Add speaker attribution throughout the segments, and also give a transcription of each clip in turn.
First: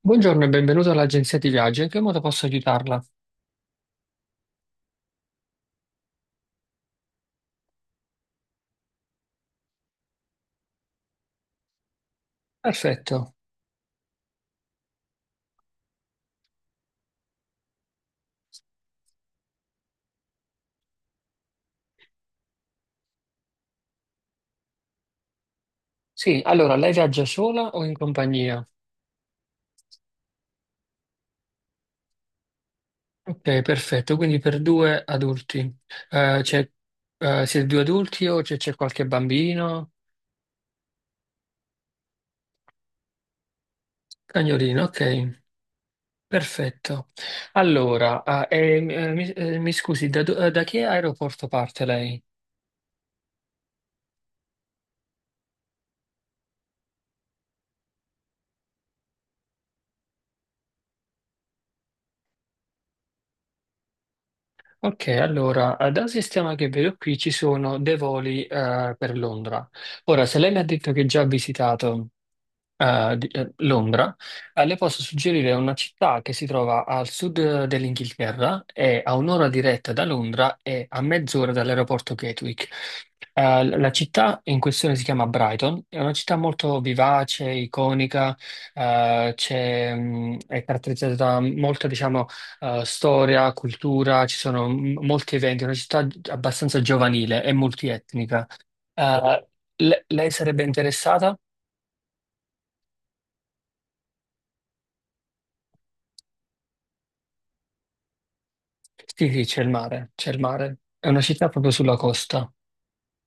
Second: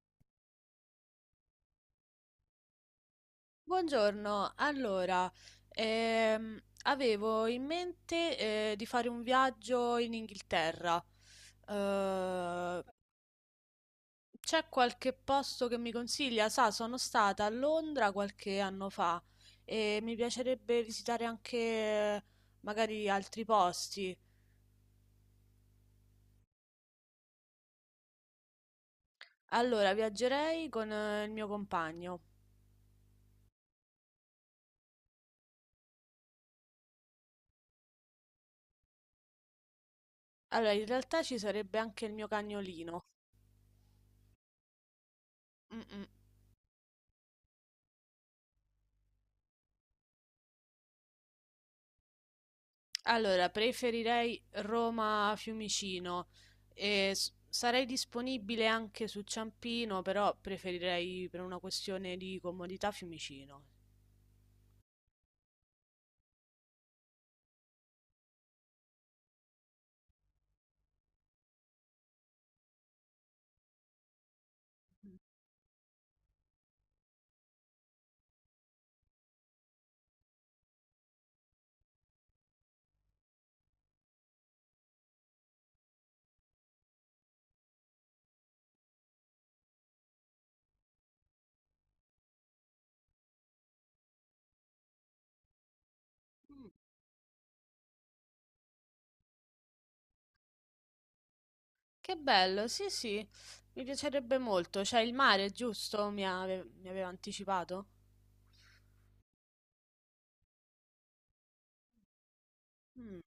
Speaker 1: Buongiorno e benvenuto all'agenzia di viaggio. In che modo posso aiutarla?
Speaker 2: Buongiorno, allora, avevo in mente di fare un viaggio in Inghilterra. Eh,
Speaker 1: Perfetto.
Speaker 2: c'è qualche posto che mi consiglia? Sa, sono stata a Londra qualche anno fa e mi piacerebbe visitare anche magari altri posti.
Speaker 1: Sì, allora lei viaggia sola o in compagnia?
Speaker 2: Allora, viaggerei con il mio compagno.
Speaker 1: Ok, perfetto. Quindi per due adulti. Eh, c'è- Siete due adulti o c'è qualche bambino?
Speaker 2: Allora, in realtà ci sarebbe anche il mio cagnolino.
Speaker 1: Cagnolino, ok.
Speaker 2: Mm, mm.
Speaker 1: Perfetto. Allora, mi scusi, da che aeroporto parte lei?
Speaker 2: Allora, preferirei Roma-Fiumicino. E sarei disponibile anche su Ciampino, però preferirei per una questione di comodità Fiumicino.
Speaker 1: Ok, allora, dal sistema che vedo qui ci sono dei voli per Londra. Ora, se lei mi ha detto che già ha visitato Londra, le posso suggerire una città che si trova al sud dell'Inghilterra, è a un'ora diretta da Londra e a mezz'ora dall'aeroporto Gatwick. La città in questione si chiama Brighton, è una città molto vivace, iconica, è caratterizzata da molta, diciamo, storia, cultura, ci sono molti eventi, è una città
Speaker 2: Mm.
Speaker 1: abbastanza giovanile e multietnica. Eh, Lei sarebbe interessata?
Speaker 2: Che bello, sì, sì, mi piacerebbe molto. C'è il mare, giusto? Mi aveva anticipato?
Speaker 1: Sì, sì, c'è il mare, c'è il mare. È una città proprio sulla costa.
Speaker 2: Mm.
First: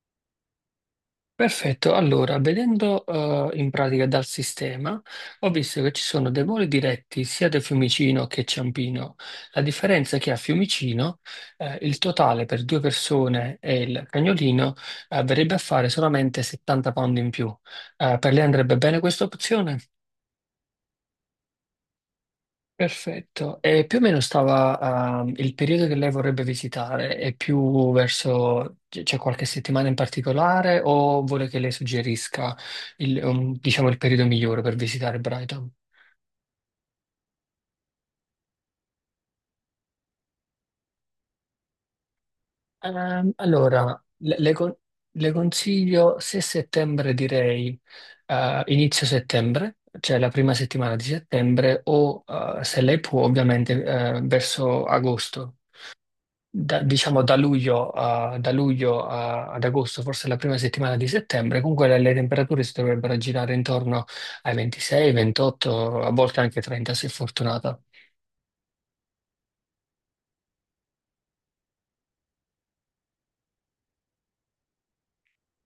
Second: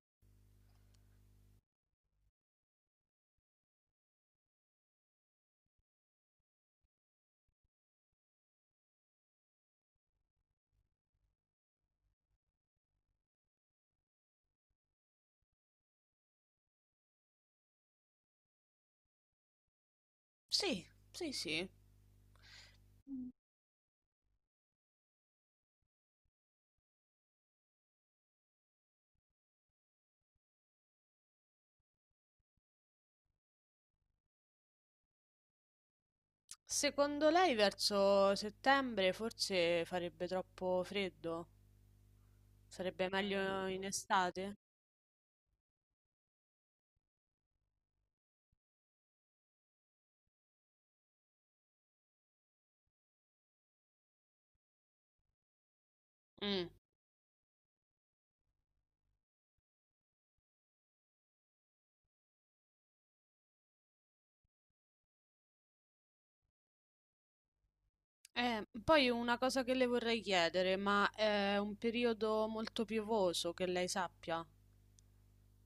Speaker 1: Perfetto, allora, vedendo in pratica dal sistema, ho visto che ci sono dei voli diretti sia da Fiumicino che Ciampino. La differenza è che a Fiumicino il totale per due persone e il cagnolino verrebbe a fare solamente 70 pound in più. Per lei andrebbe bene questa opzione?
Speaker 2: Sì, sì, sì.
Speaker 1: Perfetto. E più o meno stava, il periodo che lei vorrebbe visitare, è più verso, c'è qualche settimana in particolare o vuole che lei suggerisca diciamo, il periodo migliore per visitare Brighton?
Speaker 2: Secondo lei verso settembre forse farebbe troppo freddo? Sarebbe meglio in
Speaker 1: Allora,
Speaker 2: estate?
Speaker 1: le consiglio se settembre direi inizio settembre, cioè la prima settimana di settembre, o se lei può ovviamente verso agosto.
Speaker 2: Mm.
Speaker 1: Diciamo da luglio, ad agosto, forse la prima settimana di settembre, comunque le temperature si dovrebbero girare intorno ai 26, 28, a volte anche 30 se fortunata.
Speaker 2: Poi una cosa che le vorrei chiedere, ma è un periodo molto piovoso che lei sappia.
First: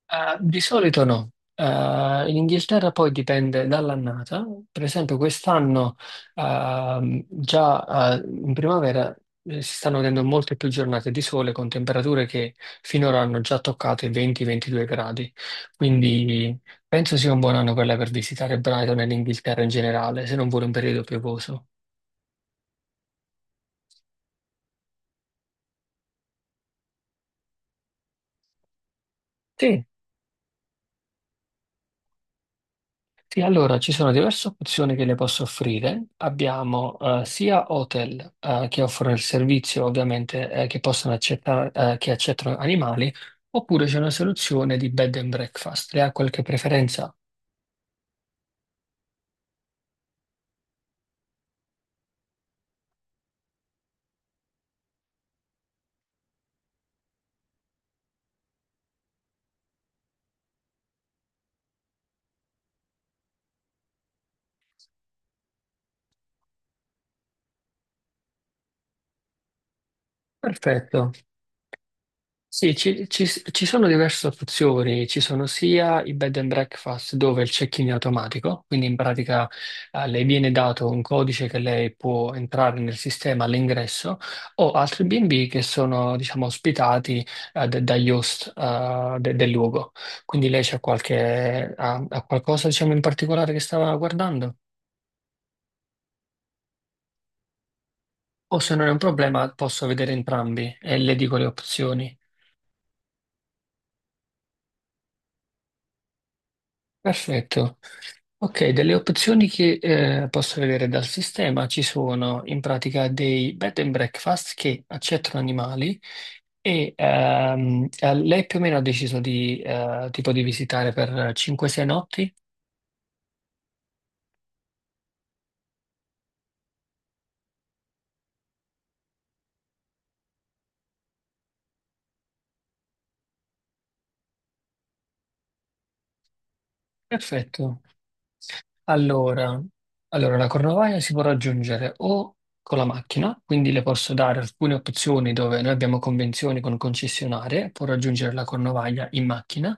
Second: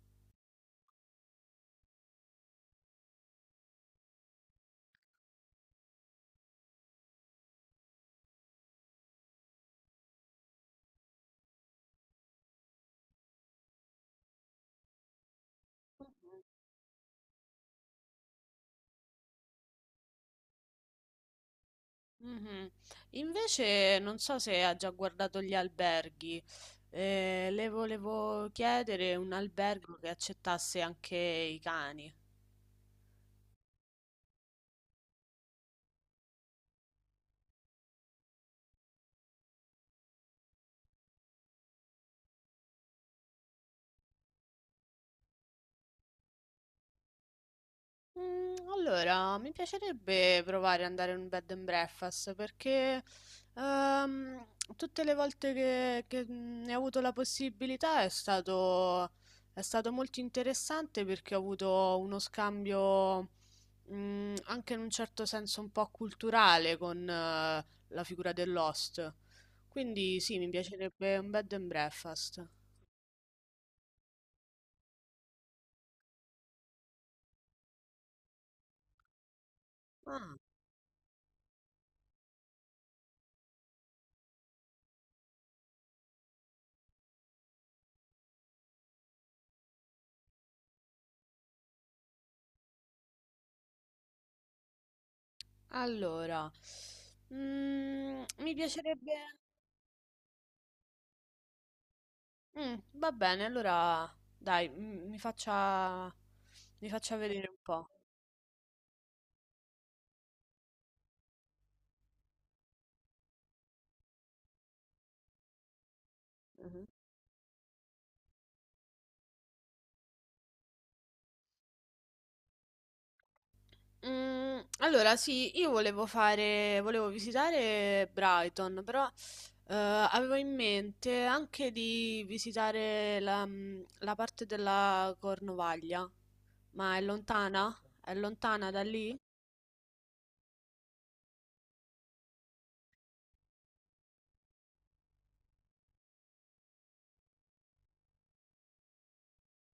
Speaker 1: Di solito no. In Inghilterra poi dipende dall'annata. Per esempio, quest'anno già in primavera si stanno vedendo molte più giornate di sole con temperature che finora hanno già toccato i 20-22 gradi. Quindi penso sia un buon anno per lei per visitare Brighton e l'Inghilterra in generale, se non vuole un periodo piovoso.
Speaker 2: Mhm. Invece non so se ha già guardato gli alberghi. Le volevo chiedere un
Speaker 1: Sì,
Speaker 2: albergo che accettasse anche i cani.
Speaker 1: Sì, allora ci sono diverse opzioni che le posso offrire. Abbiamo sia hotel che offrono il servizio, ovviamente, che possono accettare, che accettano animali, oppure c'è una soluzione di bed and breakfast. Le ha qualche preferenza?
Speaker 2: Mm. Allora, mi piacerebbe provare ad andare in un bed and breakfast perché ehm, tutte le volte che ne ho avuto la possibilità è stato molto interessante perché ho avuto uno scambio mm, anche in un certo senso un po' culturale con la figura dell'host. Quindi sì, mi
Speaker 1: Perfetto.
Speaker 2: piacerebbe un bed and breakfast.
Speaker 1: Sì, ci sono diverse opzioni, ci sono sia i bed and breakfast dove il check-in è automatico, quindi in pratica le
Speaker 2: Ah,
Speaker 1: viene dato un codice che lei può entrare nel sistema all'ingresso, o altri B&B che sono diciamo ospitati dagli host del luogo. Quindi lei c'ha qualche, ha qualcosa diciamo in particolare che stava guardando?
Speaker 2: allora, mm, mi
Speaker 1: O se non è un
Speaker 2: piacerebbe...
Speaker 1: problema posso vedere entrambi e le dico le opzioni.
Speaker 2: Va bene, allora dai, m mi faccia vedere un
Speaker 1: Perfetto.
Speaker 2: po'.
Speaker 1: Ok, delle opzioni che posso vedere dal sistema ci sono in pratica dei bed and breakfast che accettano animali
Speaker 2: Mh-mh.
Speaker 1: e lei più o meno ha deciso tipo di visitare per 5-6 notti?
Speaker 2: Mhmm, allora sì, io volevo fare volevo visitare Brighton, però, avevo in mente anche di visitare la mhmm, la parte della Cornovaglia. Ma è lontana?
Speaker 1: Perfetto.
Speaker 2: È lontana da lì?
Speaker 1: Allora, allora, la Cornovaglia si può raggiungere o con la macchina, quindi le posso dare alcune opzioni dove noi abbiamo convenzioni con concessionarie, può raggiungere la Cornovaglia in macchina,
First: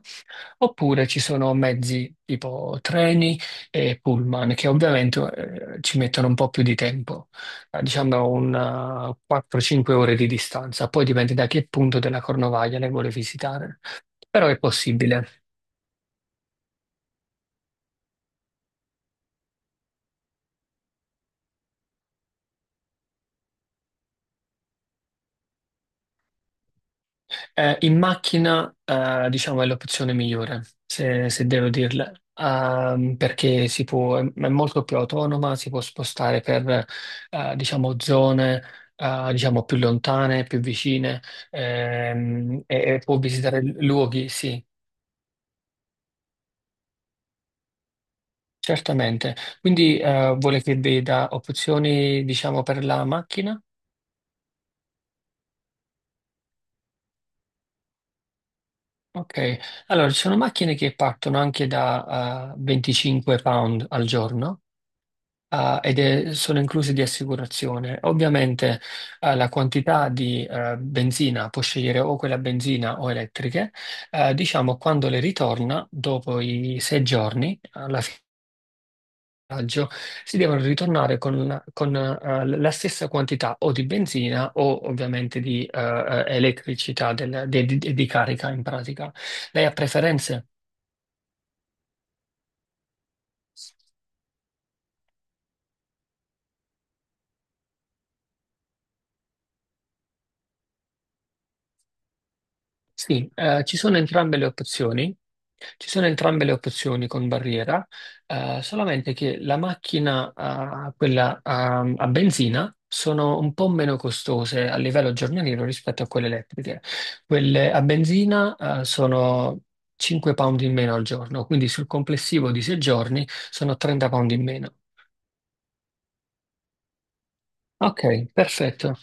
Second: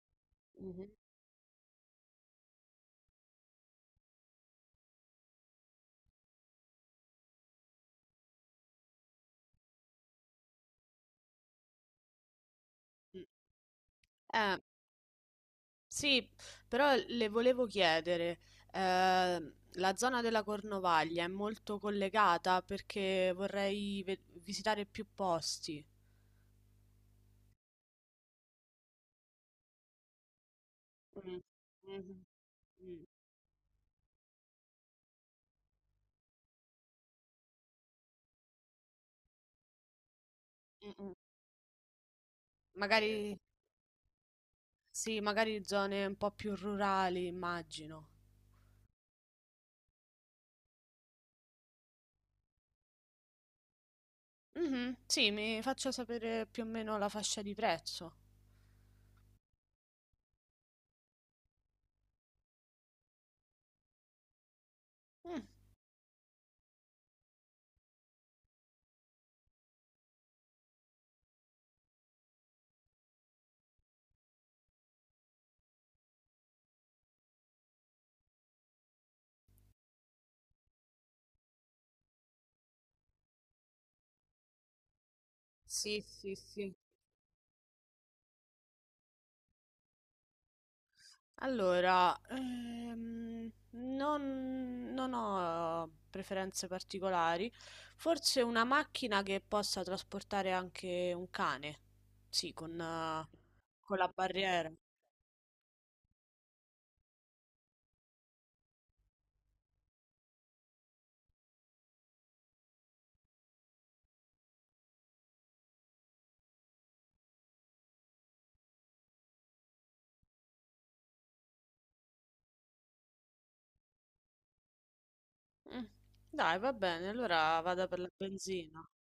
Speaker 2: Mh-mh.
Speaker 1: oppure ci sono mezzi tipo treni e pullman che ovviamente ci mettono un po' più di tempo, diciamo una 4-5 ore di distanza, poi dipende da che punto della Cornovaglia le vuole
Speaker 2: Mh.
Speaker 1: visitare, però
Speaker 2: Eh.
Speaker 1: è possibile.
Speaker 2: Sì, però le volevo chiedere, eh, la zona della Cornovaglia è molto collegata perché vorrei visitare più posti.
Speaker 1: In macchina, diciamo, è l'opzione migliore, se,
Speaker 2: Mm,
Speaker 1: se devo dirla,
Speaker 2: mhm, mm,
Speaker 1: Perché si può, è molto più autonoma, si può spostare per, diciamo, zone, diciamo, più lontane, più
Speaker 2: mm, mm.
Speaker 1: vicine, e può
Speaker 2: Magari,
Speaker 1: visitare luoghi, sì,
Speaker 2: sì, magari zone un po' più rurali, immagino.
Speaker 1: certamente. Quindi, vuole che veda opzioni, diciamo, per la macchina?
Speaker 2: Mhm, sì, mi faccia sapere più o meno la fascia di prezzo.
Speaker 1: Ok, allora ci sono macchine che partono anche da, 25 pound al giorno,
Speaker 2: Mm.
Speaker 1: sono inclusi di assicurazione. Ovviamente, la quantità di benzina può scegliere o quella a benzina o elettriche. Diciamo, quando le ritorna, dopo i 6 giorni, alla fine del viaggio, si devono ritornare con la stessa quantità o di benzina o ovviamente di
Speaker 2: Sì, sì, sì.
Speaker 1: elettricità di carica in pratica. Lei ha preferenze?
Speaker 2: Allora, non ho preferenze particolari, forse una macchina che possa trasportare anche un cane, sì,
Speaker 1: Sì, ci
Speaker 2: con
Speaker 1: sono
Speaker 2: la
Speaker 1: entrambe le
Speaker 2: barriera.
Speaker 1: opzioni. Ci sono entrambe le opzioni con barriera, solamente che la macchina, quella, a benzina, sono un po' meno costose a livello giornaliero rispetto a quelle elettriche. Quelle a benzina, sono 5 pound in meno al giorno, quindi sul complessivo di 6 giorni sono 30 pound in meno.
Speaker 2: Mm. Dai, va bene, allora vado per la
Speaker 1: Ok,
Speaker 2: benzina.
Speaker 1: perfetto.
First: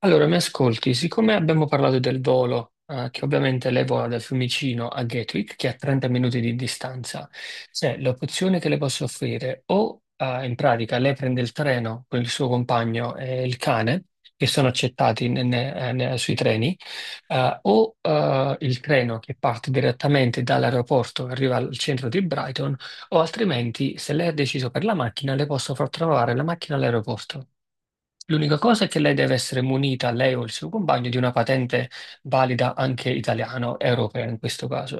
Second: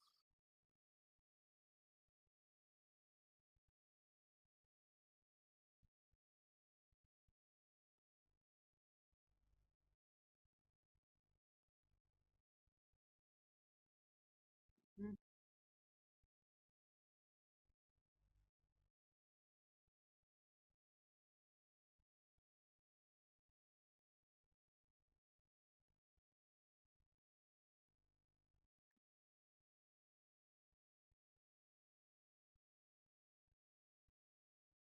Speaker 1: Allora, mi ascolti, siccome abbiamo parlato del volo, che ovviamente leva da Fiumicino a Gatwick, che è a 30 minuti di distanza, c'è l'opzione che le posso offrire o, in pratica, lei prende il treno con il suo compagno e il cane, che sono
Speaker 2: Mm.
Speaker 1: accettati sui treni, o il treno che parte direttamente dall'aeroporto e arriva al centro di Brighton, o altrimenti, se lei ha deciso per la macchina, le posso far trovare la macchina all'aeroporto. L'unica cosa è che lei deve essere munita, lei o il suo compagno, di una patente valida anche italiana, europea in questo caso.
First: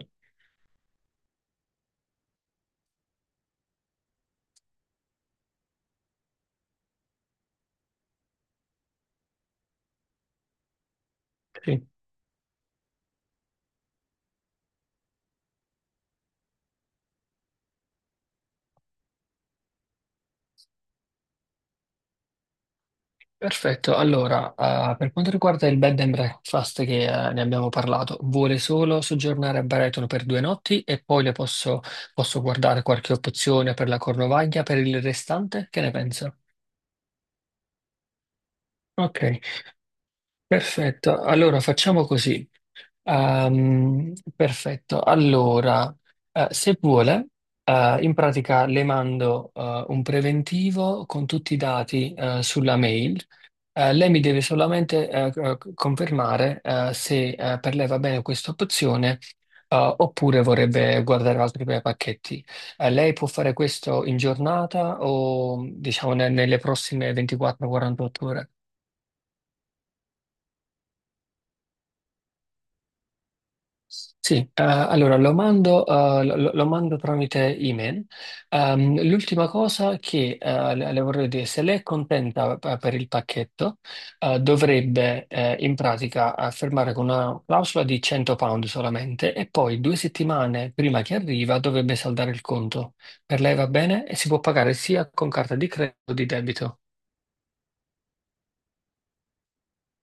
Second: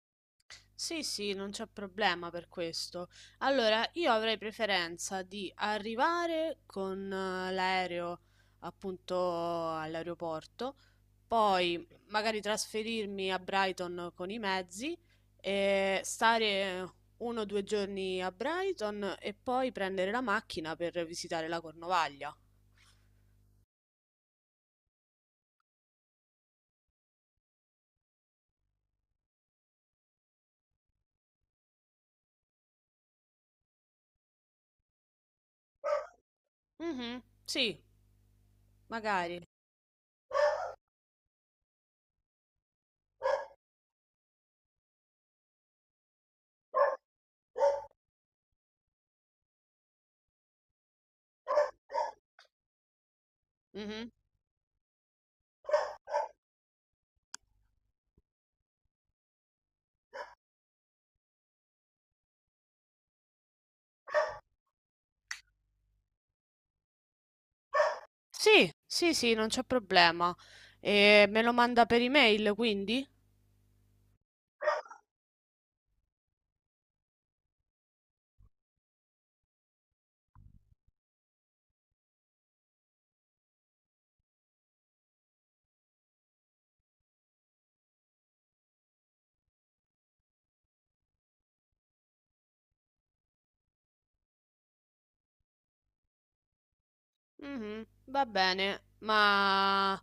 Speaker 2: Sì, sì, non c'è problema per questo. Allora, io avrei preferenza di arrivare con l'aereo appunto all'aeroporto, poi
Speaker 1: Sì.
Speaker 2: magari trasferirmi a Brighton con i mezzi e stare uno o due giorni a Brighton e poi prendere la macchina per visitare la Cornovaglia.
Speaker 1: Perfetto. Allora, per quanto riguarda il bed and breakfast che ne abbiamo parlato, vuole solo soggiornare a Baretono per 2 notti e poi posso guardare qualche opzione per la Cornovaglia per il restante? Che ne pensa?
Speaker 2: Mhm, sì,
Speaker 1: Ok,
Speaker 2: magari.
Speaker 1: perfetto. Allora facciamo così. Perfetto, allora, se vuole, in pratica le mando un preventivo con tutti i dati sulla mail. Lei
Speaker 2: Mhm.
Speaker 1: mi deve solamente confermare se per lei va bene questa opzione oppure vorrebbe guardare altri bei pacchetti. Lei può fare questo in giornata o diciamo nelle prossime 24-48 ore?
Speaker 2: Sì, sì, sì, non c'è problema. E me lo manda per email, quindi?
Speaker 1: Sì, allora lo mando tramite email. L'ultima cosa che le vorrei dire, se lei è contenta per il pacchetto, dovrebbe in pratica firmare con una clausola di 100 pound solamente e poi 2 settimane prima che arriva dovrebbe saldare il conto. Per lei va bene e si può pagare sia con carta di credito che di debito.
Speaker 2: Mh-mh, va bene, ma,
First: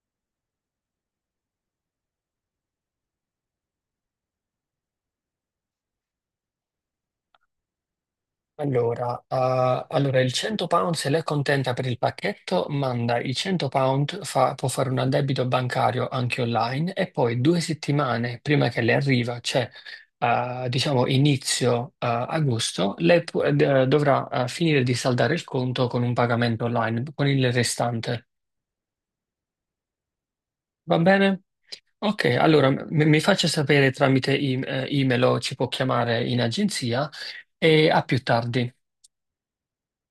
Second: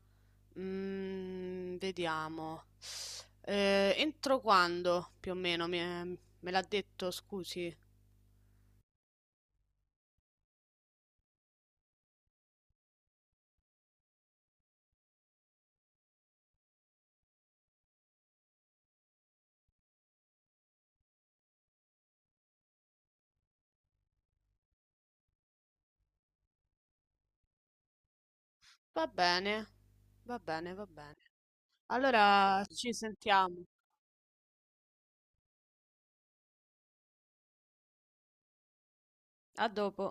Speaker 2: mhmm, vediamo. Entro quando più o meno mi è me l'ha detto, scusi?
Speaker 1: Allora, il 100 pound se lei è contenta per il pacchetto, manda i 100 pound, può fare un addebito bancario anche online e poi 2 settimane prima che le arriva, cioè diciamo inizio agosto, dovrà finire di saldare il conto con un pagamento online, con il restante.
Speaker 2: Va bene, va bene, va
Speaker 1: Va
Speaker 2: bene.
Speaker 1: bene? Ok,
Speaker 2: Allora
Speaker 1: allora
Speaker 2: ci
Speaker 1: mi faccia
Speaker 2: sentiamo.
Speaker 1: sapere tramite email o ci può chiamare in agenzia e a più tardi.
Speaker 2: A dopo.